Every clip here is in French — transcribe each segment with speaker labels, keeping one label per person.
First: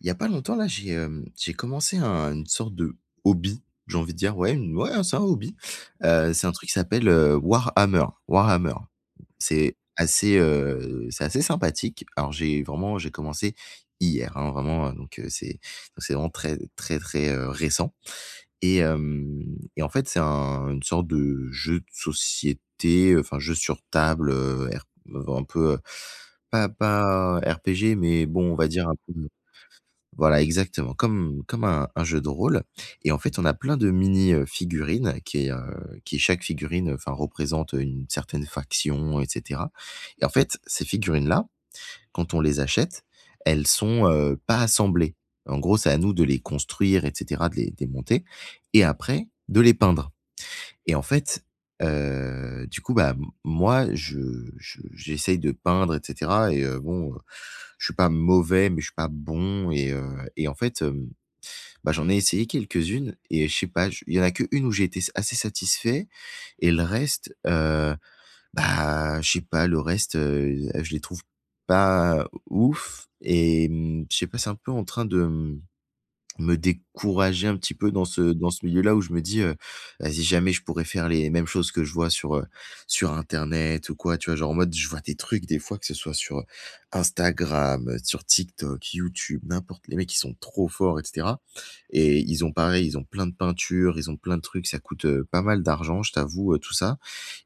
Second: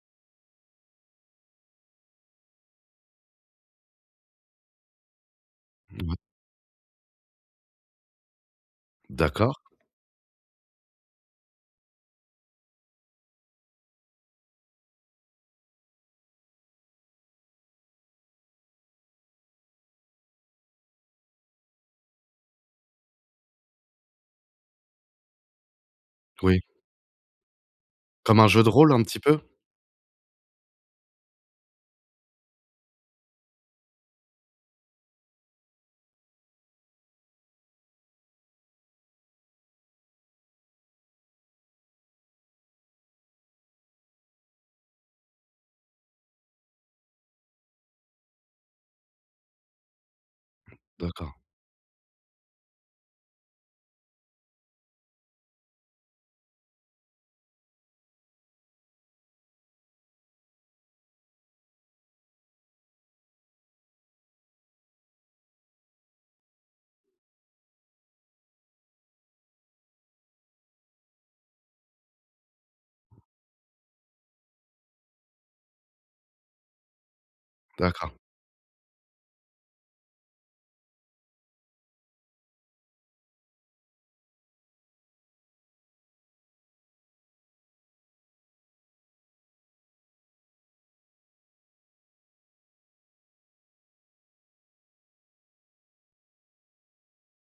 Speaker 1: Il y a pas longtemps là, j'ai, hem, j'ai commencé un une sorte de hobby, j'ai envie de dire ouais une ouais c'est un hobby,
Speaker 2: Mouais.
Speaker 1: heu, c'est un truc qui s'appelle, heu, Warhammer, Warhammer.
Speaker 2: D'accord.
Speaker 1: C'est assez, heu, c'est assez sympathique. Alors j'ai vraiment, j'ai commencé hier, hein, vraiment, heu, donc c'est c'est vraiment très, très, très, heu, récent et hem et en fait, c'est un une sorte de jeu de société, enfin jeu sur table, heu, RP un peu, heu,
Speaker 2: Oui.
Speaker 1: pas pas RPG mais
Speaker 2: Comme un
Speaker 1: bon, on
Speaker 2: jeu
Speaker 1: va
Speaker 2: de
Speaker 1: dire,
Speaker 2: rôle,
Speaker 1: un
Speaker 2: un
Speaker 1: peu
Speaker 2: petit peu?
Speaker 1: voilà exactement comme comme un un jeu de rôle et en fait, on a plein de mini, heu, figurines qui, heu, qui chaque figurine, heu, enfin représente une certaine faction et cetera et en fait, ces figurines-là, quand on les achète, elles sont, heu, pas assemblées. En gros, c'est à nous de les construire et cetera, de les de les monter et après de les peindre et en
Speaker 2: D'accord.
Speaker 1: fait, heu, du coup bah, m moi je je j'essaie de peindre et cetera et heu, bon, je suis pas mauvais, mais je suis pas bon et heu et en fait, hem, bah j'en ai essayé quelques-unes et je sais pas, je il y en a qu'une où j'ai été s assez satisfait et le reste, heu, bah, je sais pas le reste, heu heu, je les trouve pas ouf et mmh, je sais pas, c'est un peu en train de m me décourager un petit peu dans
Speaker 2: D'accord.
Speaker 1: ce dans ce milieu-là où je me dis, heu: «Vas-y jamais je pourrais faire les mêmes choses que je vois sur, heu, sur internet ou quoi». Tu vois? Genre, en mode, je vois des trucs des fois que ce soit sur, heu, Instagram, sur TikTok, YouTube, n'importe. Les mecs, ils sont trop forts et cetera et ils ont pareil, ils ont plein de peinture, ils ont plein de trucs, ça coûte, heu, pas mal d'argent, je t'avoue, heu, tout ça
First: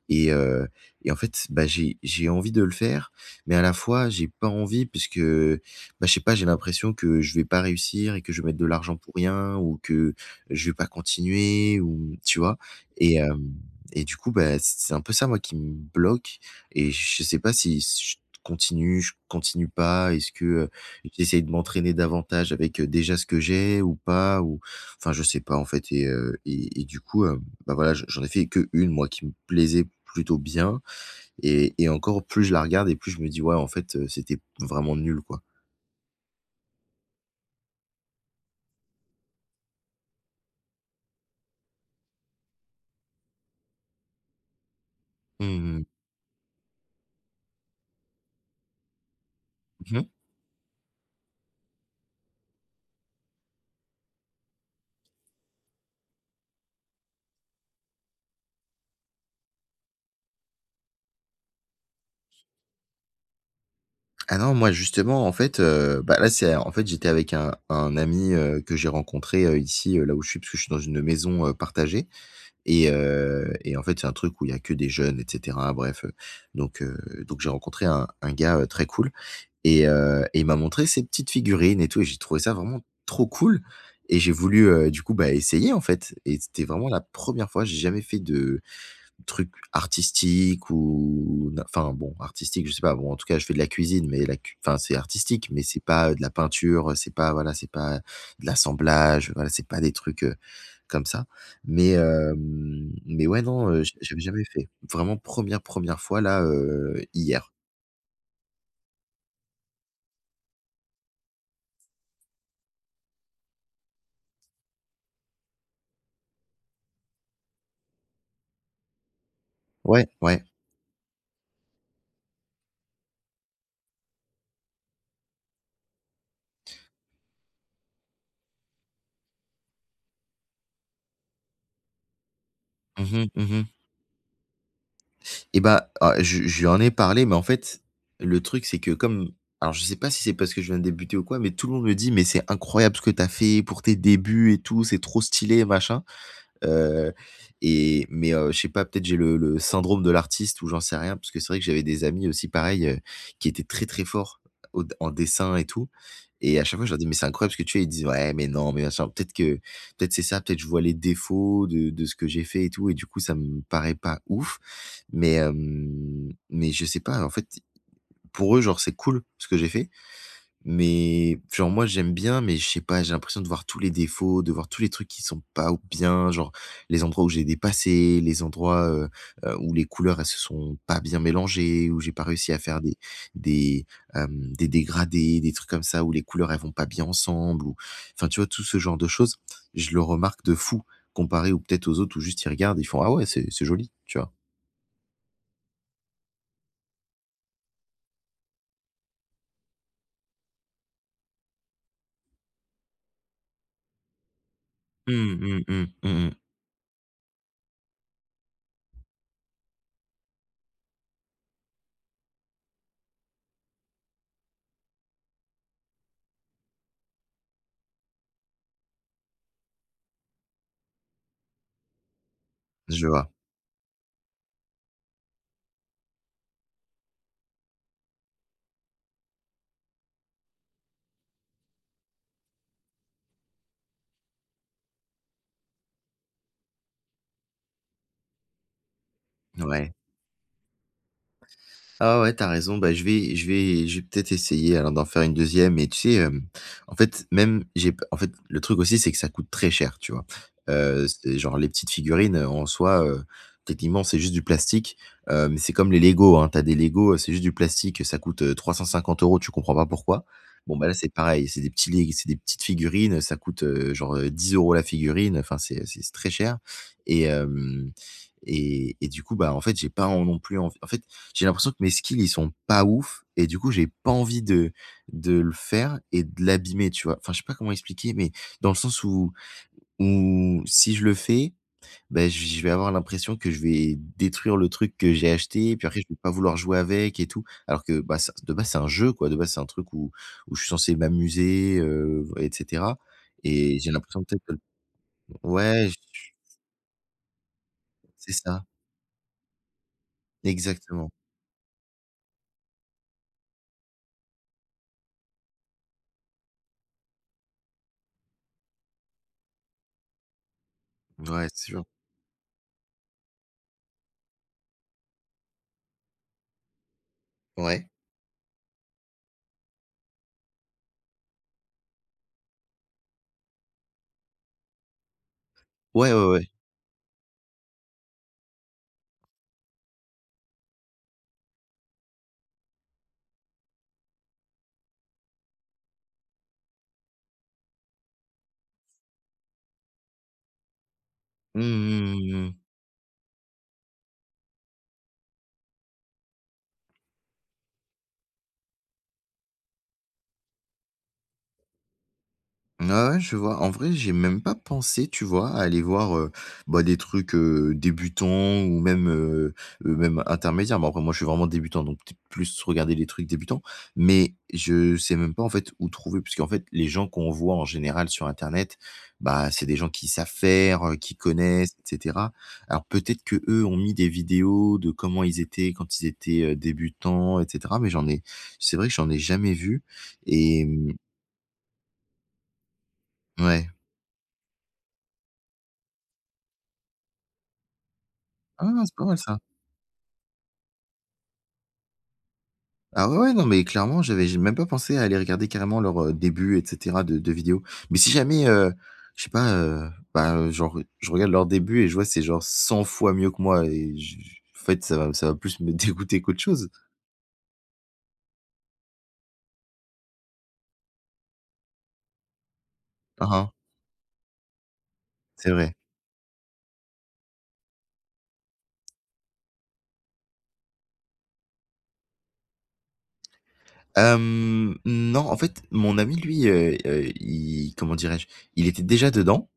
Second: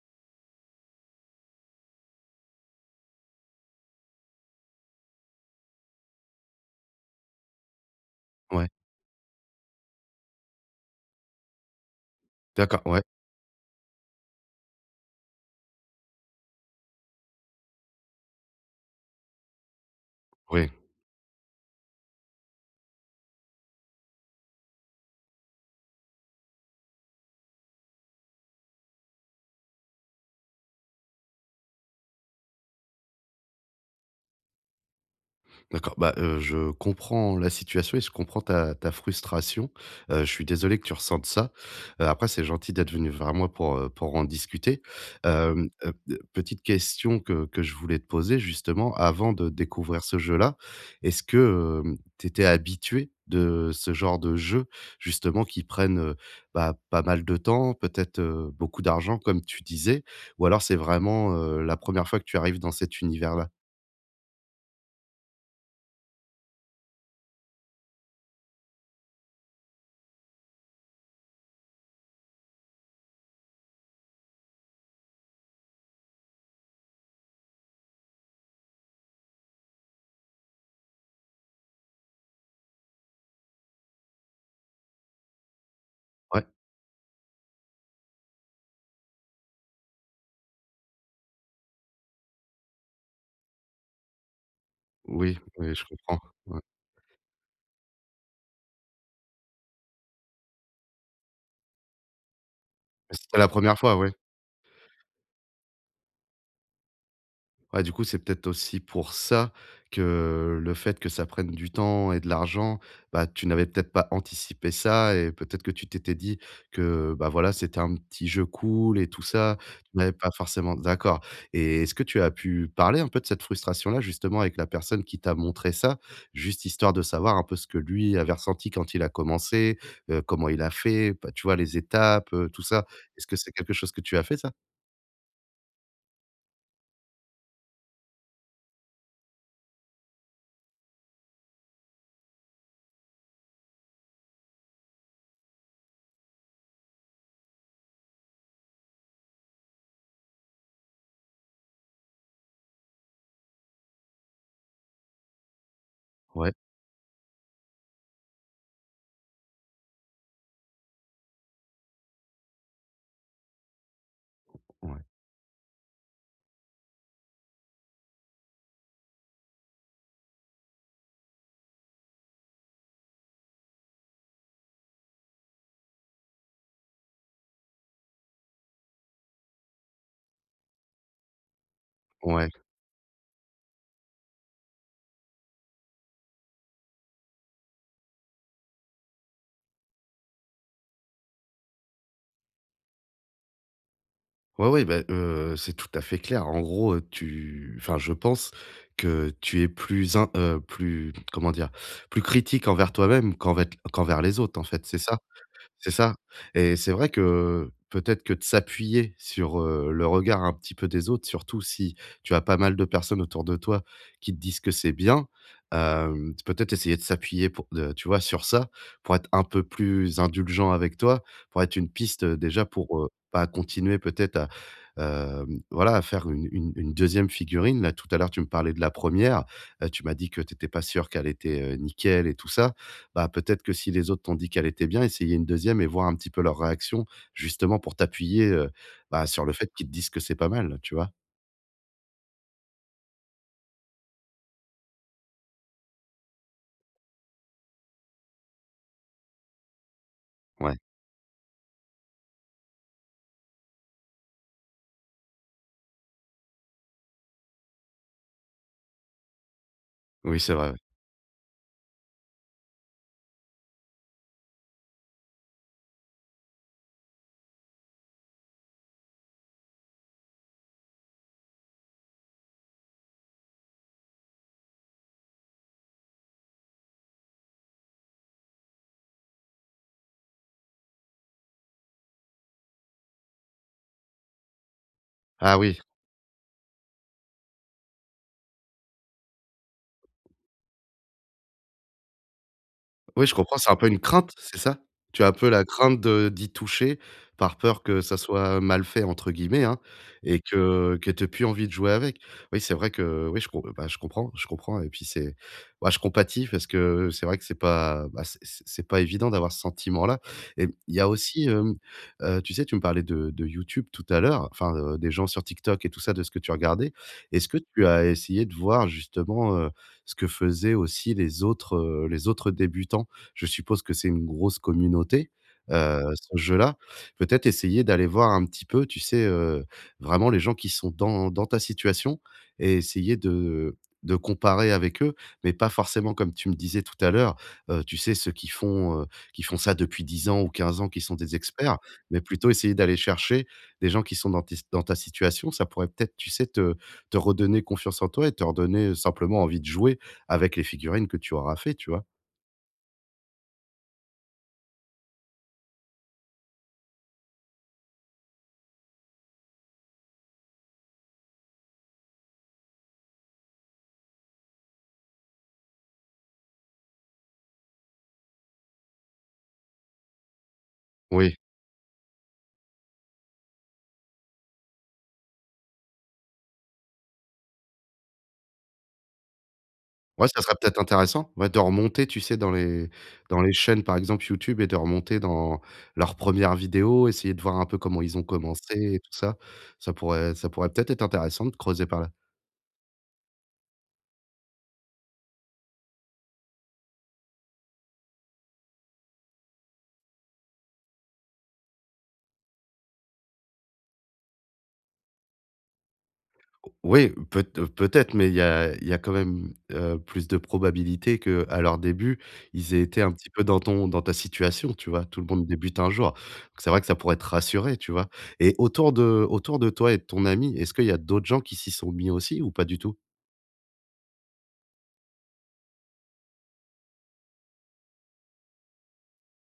Speaker 1: et heu et en fait, bah j'ai j'ai envie de le faire mais à la fois, j'ai pas envie puisque, bah, je sais pas, j'ai l'impression que je vais pas réussir et que je vais mettre de
Speaker 2: Ouais.
Speaker 1: l'argent pour rien ou que je vais pas continuer ou tu vois?
Speaker 2: D'accord, ouais.
Speaker 1: Et hem et du coup bah, c c'est un peu ça, moi, qui me bloque et je sais pas si j je continue, je continue pas. Est-ce que, heu,
Speaker 2: Oui.
Speaker 1: j'essaie de m'entraîner davantage avec, heu, déjà ce que j'ai ou pas ou, enfin, je sais pas en fait et heu et et du coup, hem, bah voilà, j'en j'en ai fait que 1 moi qui me plaisait plutôt bien et et encore plus je la regarde et plus je me dis: «Ouais en fait c'était p vraiment nul quoi».
Speaker 2: D'accord, bah, heu, je comprends la situation et je comprends ta ta frustration, heu, je suis désolé que tu ressentes ça, heu, après c'est gentil d'être venu moi pour, heu, pour en discuter,
Speaker 1: Mmh
Speaker 2: hem,
Speaker 1: mh.
Speaker 2: heu, b petite question que que je voulais te poser justement, avant de
Speaker 1: Mmh
Speaker 2: découvrir
Speaker 1: mh.
Speaker 2: ce jeu-là, est-ce que, hem, tu étais habitué de ce genre de jeux justement, qui prennent, heu, bah, pas mal de temps peut-être, heu, beaucoup d'argent comme tu disais ou alors, c'est vraiment, heu, la 1re fois que tu arrives dans cet univers-là?
Speaker 1: Ah non, moi, justement, en fait, heu, ben là, c'est en fait, j'étais avec un un ami, heu, que j'ai rencontré, heu, ici, heu, là où je suis, parce que je suis dans une maison, heu, partagée. Et heu, et en fait, c'est un truc où il y a que des jeunes et cetera, bref, heu, donc, heu, donc, j'ai rencontré un un gars très cool, et heu, et il m'a montré ces petites figurines et tout, et j'ai trouvé ça vraiment trop cool et j'ai voulu, heu, du coup, bah, essayer, en fait. Et
Speaker 2: Ouais.
Speaker 1: c'était vraiment la 1re fois, j'ai jamais fait de trucs artistiques ou ou- enfin, bon, artistique- je sais pas, bon, en tout cas, je fais de la cuisine, mais la cui enfin, c'est
Speaker 2: Oui,
Speaker 1: artistique, mais
Speaker 2: oui,
Speaker 1: c'est
Speaker 2: je
Speaker 1: pas, heu,
Speaker 2: comprends,
Speaker 1: de la
Speaker 2: ouais.
Speaker 1: peinture, c'est pas, voilà, c'est pas de l'assemblage, voilà, c'est pas des trucs, heu, comme ça. Mais, hem,
Speaker 2: Et
Speaker 1: mais,
Speaker 2: c'était
Speaker 1: ouais,
Speaker 2: la
Speaker 1: non,
Speaker 2: 1re
Speaker 1: heu,
Speaker 2: fois, ouais.
Speaker 1: j'avais jamais fait, vraiment 1re, 1re fois là, heu, hier.
Speaker 2: Ouais, du coup, c'est peut-être aussi pour ça, que, heu, le fait que ça prenne du temps et de l'argent, bah, tu n'avais peut-être pas anticipé ça et peut-être que tu t'étais dit que, bah, voilà, c'était un petit jeu cool et tout ça, tu
Speaker 1: Ouais,
Speaker 2: n'avais pas
Speaker 1: ouais.
Speaker 2: forcément d'accord. Et est-ce que tu as pu parler un peu de cette frustration-là justement, avec la personne qui t'a montré ça, juste histoire de savoir un peu ce que lui avait ressenti quand il a commencé? Heu, comment il a fait, bah, tu vois, les étapes, heu, tout ça.
Speaker 1: Mmh
Speaker 2: Est-ce que
Speaker 1: mh,
Speaker 2: c'est
Speaker 1: mmh mh.
Speaker 2: quelque chose que tu as fait, ça?
Speaker 1: Et bah, oh je lui je lui en ai parlé, mais en fait, le truc c'est que comme alors je sais pas si c'est parce que je viens de débuter ou quoi, mais tout le monde me dit: «Mais c'est incroyable ce que tu as fait pour tes débuts et tout, c'est trop stylé et machin», heu et mais, heu, je sais pas, peut-être j'ai le le syndrome de l'artiste ou j'en sais rien. Parce que c'est vrai que j'avais des amis aussi pareil, heu, qui étaient très, très forts au en dessin et tout
Speaker 2: Ouais.
Speaker 1: et à chaque fois, je leur dis: «Mais c'est incroyable ce que tu fais». Ils disent: «Ouais, mais non, mais machin». Peut-être que peut-être c'est ça, peut-être que je vois les défauts de de ce que j'ai fait et tout et du coup, ça me paraît pas ouf.
Speaker 2: Ouais.
Speaker 1: Mais, hem, mais je sais pas, en fait, pour eux, genre, c'est cool ce que j'ai fait. Mais genre moi j'aime bien, mais je sais pas, j'ai l'impression de voir tous les défauts, de voir tous les trucs qui sont pas ou bien, genre les endroits où j'ai dépassé, les endroits, heu heu, où les couleurs, elles se sont pas bien mélangées, où j'ai pas
Speaker 2: Ouais.
Speaker 1: réussi à faire des des, hem, des dégradés, des trucs comme ça où les couleurs, elles vont pas bien ensemble ou, enfin, tu vois, tout ce genre de choses. Je le remarque de fou, comparé aux peut-être aux autres où juste ils regardent, et ils font: «Ah ouais, c'est c'est joli». Tu vois?
Speaker 2: Ouais, oui, bah, heu, c'est tout à fait clair. En gros, heu, tu enfin je pense que tu es plus in heu, plus, comment dire? Plus critique envers toi-même qu'envec qu'envers les autres, en fait, c'est ça?
Speaker 1: Mmh, mmh, mmh,
Speaker 2: C'est ça?
Speaker 1: mmh mh.
Speaker 2: Et c'est vrai que, heu, peut-être que de s'appuyer sur, heu, le regard un petit peu des autres, surtout si tu as pas mal de personnes autour de toi qui te disent que c'est bien, hem, peut-être essayer de s'appuyer pour, heu, tu vois, sur ça pour être un peu plus indulgent avec toi, pourrait être une piste déjà pour,
Speaker 1: Je
Speaker 2: heu,
Speaker 1: vois.
Speaker 2: bah, continuer peut-être à, hem, voilà faire une une une 2e figurine. Là, tout à l'heure, tu me parlais de la 1re, heu, tu m'as dit que tu étais pas sûr qu'elle était, heu, nickel et tout ça. Bah peut-être que si les autres t'ont dit qu'elle était bien, essayer une 2e et voir un petit peu leur réaction justement pour t'appuyer, heu, bah, sur le fait qu'ils te
Speaker 1: Mouais.
Speaker 2: disent que c'est pas mal. Tu vois?
Speaker 1: Ah ouais, tu as raison, bah, je vais je vais je vais peut-être essayer alors d'en faire une 2e, mais tu sais, hem, en fait, même j'ai en fait, le truc aussi, c'est que ça coûte très cher, tu vois?
Speaker 2: Ouais.
Speaker 1: Heu, c'est genre les petites figurines, heu, en soi, heu, techniquement, c'est juste du plastique, hem, c'est comme les LEGO hein, tu as des LEGO, c'est juste du plastique, ça coûte, heu, 350 €, tu comprends pas pourquoi.
Speaker 2: Oui, c'est vrai,
Speaker 1: Bon
Speaker 2: ouais.
Speaker 1: ben là, c'est pareil, c'est des petits lig c'est des petites figurines, ça coûte, heu, genre, heu, 10 € la figurine, enfin, c'est c'est très cher et hem et et du coup, bah en fait, j'ai pas en non plus en en fait, j'ai l'impression que mes skills, ils sont pas ouf et du coup, j'ai pas envie de de le faire et de l'abîmer, tu vois? Enfin, je sais pas comment expliquer, mais dans le sens où où si je le fais, ben j je vais avoir l'impression que je vais détruire le truc que j'ai
Speaker 2: Ah
Speaker 1: acheté,
Speaker 2: oui.
Speaker 1: puis après je vais pas vouloir jouer avec et tout. Alors que, bah ça, de base, c'est un jeu quoi, de base, c'est un truc où où je suis censé m'amuser, heu et cetera
Speaker 2: Oui, je comprends, c'est un
Speaker 1: et
Speaker 2: peu
Speaker 1: j'ai
Speaker 2: une
Speaker 1: l'impression
Speaker 2: crainte,
Speaker 1: peut-être que
Speaker 2: c'est ça? Tu as un peu la
Speaker 1: ouais
Speaker 2: crainte de
Speaker 1: j
Speaker 2: d'y toucher par peur que ça
Speaker 1: C'est
Speaker 2: soit
Speaker 1: ça.
Speaker 2: «mal fait» entre guillemets hein et que que
Speaker 1: Exactement.
Speaker 2: tu aies plus envie de jouer avec. Oui c'est vrai que oui je comp bah je comprends, je comprends et puis c'est, bah, je compatis parce que c'est vrai que c'est pas, bah, c'est c'est pas évident d'avoir ce sentiment là et il y a aussi,
Speaker 1: Mouais, c'est
Speaker 2: hem,
Speaker 1: sûr.
Speaker 2: heu, tu sais, tu me parlais de de YouTube tout à l'heure, enfin, heu, des gens sur TikTok et tout ça de ce que tu regardais. Est-ce que tu
Speaker 1: Ouais.
Speaker 2: as essayé de voir justement, heu, ce que faisaient aussi les autres, heu, les autres débutants? Je suppose que c'est une grosse communauté, heu,
Speaker 1: Ouais, ouais,
Speaker 2: ce
Speaker 1: ouais.
Speaker 2: jeu-là. Peut-être essayer d'aller voir un petit peu, tu sais, heu, vraiment les gens qui sont dans dans ta situation et essayer de de comparer avec eux? Mais pas forcément comme tu me disais tout à l'heure, heu, tu sais ceux qui font, heu, qui font ça depuis 10 ans ou 15 ans, qui sont des
Speaker 1: Mmh
Speaker 2: experts,
Speaker 1: mh, mmh
Speaker 2: mais
Speaker 1: mh, mmh mh.
Speaker 2: plutôt
Speaker 1: Mmh.
Speaker 2: essayer d'aller chercher des gens qui sont dans tes s dans ta situation, ça pourrait peut-être, tu sais, te te redonner confiance en toi et te redonner simplement envie de jouer avec les figurines que tu auras fait, tu vois?
Speaker 1: Mmh, ouais ouais, je vois. En vrai, j'y ai même pas pensé, tu vois? À aller voir, heu, bah, des trucs, heu, débutants ou même, heu heu même intermédiaire, mais après moi, je suis vraiment débutant, donc t plus regarder les trucs débutants. Mais je sais même pas en fait, où trouver, puisqu'en fait les gens qu'on voit en général sur internet, bah, c'est des gens qui savent faire, heu, qui
Speaker 2: Oui.
Speaker 1: connaissent, et cetera. Alors peut-être, qu'eux, ont mis des vidéos de comment ils étaient quand ils étaient, heu, débutants et cetera, mais j'en n'ai c'est vrai que j'en ai jamais vu
Speaker 2: Ouais, ça serait
Speaker 1: et
Speaker 2: peut-être
Speaker 1: mmh
Speaker 2: intéressant. Ouais de remonter, tu sais, dans les dans les
Speaker 1: Ouais.
Speaker 2: chaînes par exemple, YouTube, et de remonter dans leur première vidéo, essayer de voir un peu comment ils ont
Speaker 1: Ah, c'est
Speaker 2: commencé et
Speaker 1: pas
Speaker 2: tout
Speaker 1: mal
Speaker 2: ça.
Speaker 1: ça.
Speaker 2: Ça pourrait ça pourrait, peut-être, être intéressant de creuser par là.
Speaker 1: Ah, ouais, ouais, non, mais, clairement, j'avais j'ai même pas pensé à aller regarder carrément, leur, heu, début et cetera de de vidéo. Mais si jamais, heu, je sais pas, heu, bah, heu, genre, heu, je regarde leur début et je vois c'est genre 100 fois mieux que moi et j j en fait, ça va ça va plus me dégoûter qu'autre chose.
Speaker 2: O oui, peut peut-être, mais il y a il y a quand même, heu, plus de probabilités qu'à leur début, ils étaient un
Speaker 1: Hein,
Speaker 2: petit peu
Speaker 1: hein.
Speaker 2: dans ton dans ta situation tu vois? Tout le monde
Speaker 1: C'est vrai.
Speaker 2: débute un jour. C'est vrai que ça pourrait te rassurer, tu vois? Et autour de autour de toi et de ton ami, est-ce qu'il y a d'autres gens qui s'y sont mis aussi, ou pas du tout?
Speaker 1: Hem, non, en fait, mon ami lui, heu heu, i comment dirais-je? Il était déjà dedans,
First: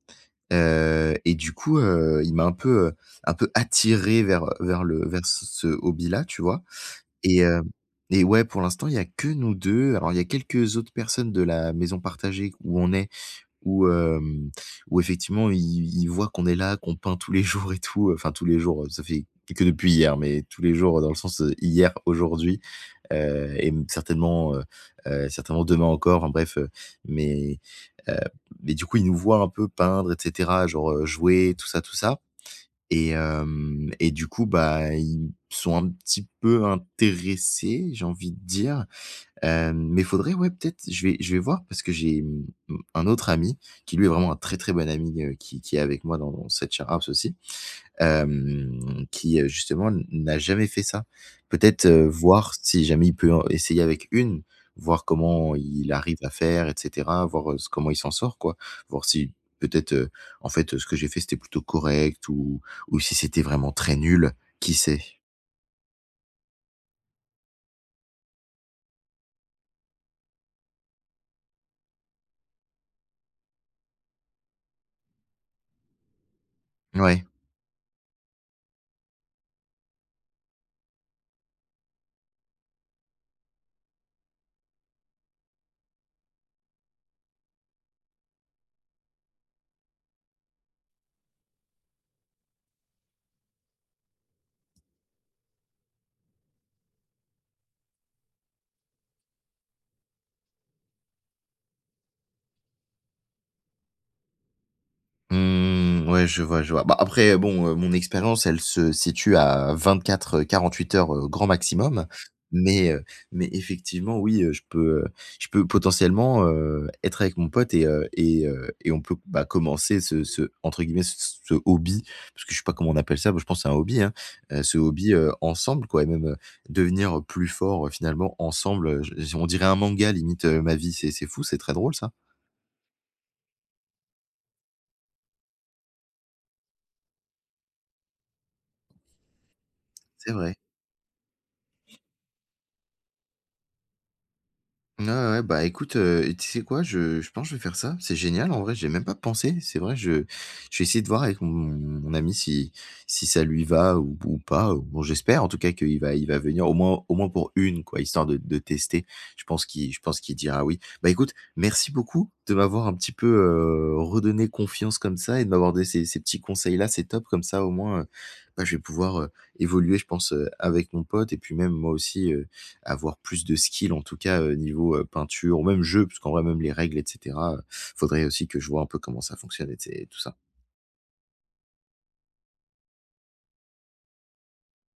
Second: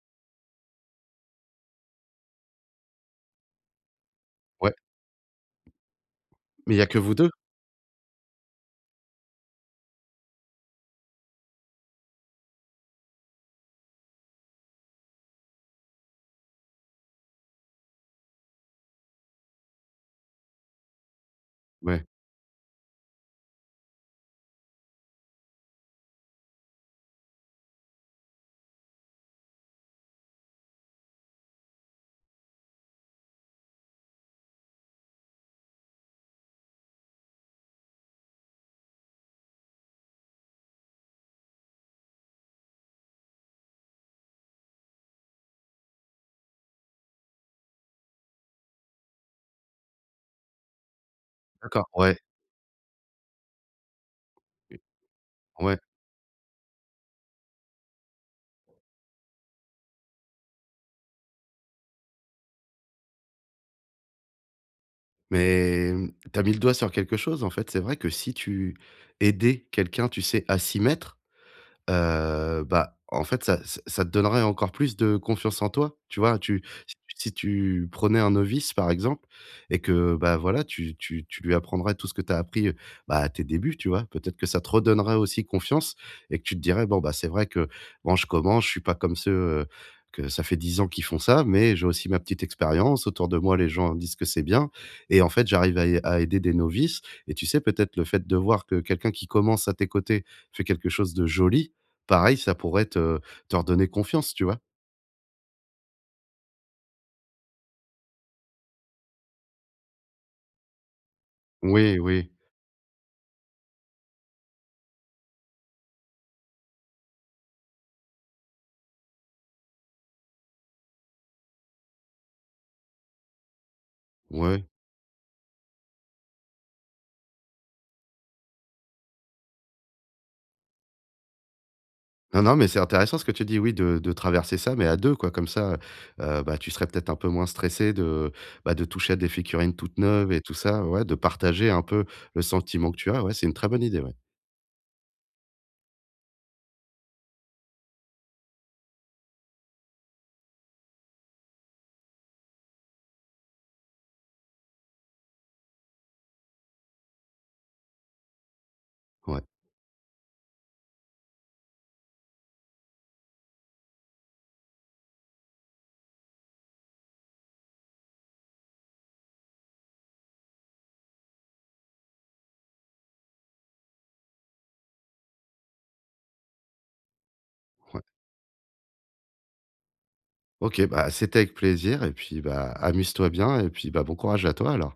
Speaker 1: heu et du coup, heu, il m'a un peu, heu, un peu attiré vers, heu,
Speaker 2: Ouais.
Speaker 1: vers le vers c ce hobby-là, tu vois?
Speaker 2: Mais il y a que vous 2?
Speaker 1: Et hem, et ouais, pour l'instant, il y a que nous 2, alors il y a quelques autres personnes de la maison partagée où on est, où,,, hem, où effectivement i ils voient qu'on est là, qu'on peint tous les jours et tout, heu, enfin tous les jours, heu, ça fait que depuis hier, mais tous les jours, heu, dans le sens, heu, hier,
Speaker 2: Ouais.
Speaker 1: aujourd'hui, heu et mmh, certainement, heu heu, certainement demain encore, enfin bref, heu, mais heu, mais du coup ils nous voient un peu peindre et cetera, genre, heu, jouer, tout ça, tout ça et hem, et du coup, bah ils sont un petit peu intéressés, j'ai envie de dire, hem, mais il faudrait, ouais, peut-être, je vais je vais voir parce que j'ai, mmh mh, un autre ami, qui lui est vraiment un très, très bon ami, heu, qui qui est avec moi dans cette share house aussi, hem, qui, heu, justement n n'a jamais fait ça. Peut-être,
Speaker 2: D'accord,
Speaker 1: heu,
Speaker 2: ouais.
Speaker 1: voir si jamais il peut en essayer avec une, voir comment
Speaker 2: Ouais.
Speaker 1: il arrive à faire et cetera, voir, heu, s comment il s'en sort, quoi, voir si peut-être, heu, en fait, heu, ce que j'ai fait, c'était plutôt correct ou ou si c'était vraiment très nul, qui sait?
Speaker 2: Mais mmh, tu as mis le doigt sur quelque chose, en fait, c'est vrai que si tu aidais quelqu'un, tu sais, à s'y mettre, heu, bah en fait, ça ç ça te donnerait encore plus de confiance en toi, tu vois? Tu si tu
Speaker 1: Mouais.
Speaker 2: si tu prenais un novice, par exemple, et que, bah voilà, tu tu tu lui apprendrais tout ce que tu as appris, heu, bah à tes débuts, tu vois? Peut-être que ça te redonnerait aussi confiance, et que tu te dirais: «Bon, bah c'est vrai que bon, je commence, je suis pas comme ceux, heu, que ça fait 10 ans qu'ils font ça, mais j'ai aussi ma petite expérience. Autour de moi, les gens disent que c'est bien et en fait, j'arrive à i à aider des novices» et tu sais, peut-être le fait de voir que quelqu'un qui commence à tes côtés, fait quelque chose de joli, pareil, ça pourrait te te redonner confiance, tu vois?
Speaker 1: Mmh, ouais, je vois je vois. Bah après, bon, heu, mon expérience, elle se situe à 24-48 heures grand
Speaker 2: Oui,
Speaker 1: maximum,
Speaker 2: oui.
Speaker 1: mais, heu, mais effectivement oui, je peux, heu, je peux potentiellement, heu, être avec mon pote et, heu, et, heu, et on peut bah commencer ce ce entre guillemets, c c ce «hobby» parce que je sais pas comment on appelle ça, moi je pense c'est un hobby, hein,
Speaker 2: Ouais.
Speaker 1: ce hobby, heu, ensemble quoi et même devenir plus fort, heu, finalement ensemble, je on dirait un manga limite, heu, ma vie, c'est c'est fou, c'est très drôle ça.
Speaker 2: Non, non, mais c'est intéressant ce que tu dis, oui, de de traverser ça, mais à 2 quoi comme ça, heu, bah tu serais peut-être un peu moins stressé de, bah, de toucher à des figurines toutes neuves
Speaker 1: C'est
Speaker 2: et tout
Speaker 1: vrai.
Speaker 2: ça ouais, de partager un peu le sentiment que tu as, ouais, c'est une très bonne idée, ouais.
Speaker 1: Ouais, ouais, ouais, bah écoute, heu, tu sais quoi? Je je pense que je vais faire ça, c'est génial en vrai, j'ai même pas pensé, c'est vrai, je je vais essayer de voir avec mon mon ami si si ça lui va ou p ou pas. Bon j'espère en tout cas qu'il va il va venir au moins au moins pour 1 quoi, histoire de de tester.
Speaker 2: Ouais.
Speaker 1: Je pense qu'il je pense qu'il dira: «oui.» Bah écoute, merci beaucoup de m'avoir un petit peu, heu, redonné confiance comme ça et de m'avoir des ces ces petits conseils-là, c'est top, comme ça au moins, heu, bah je vais pouvoir, heu, évoluer, je pense, heu, avec mon pote et puis même moi aussi, heu, avoir plus de skills en tout cas, heu, niveau, heu, peinture ou même jeu puisqu'en même les règles, et cetera, heu,
Speaker 2: Ouais.
Speaker 1: faudrait aussi que je vois un peu comment ça fonctionne et c tu sais tout ça.
Speaker 2: OK, bah, c'était avec plaisir, et puis bah, amuse-toi bien, et puis, bah, bon courage à toi alors.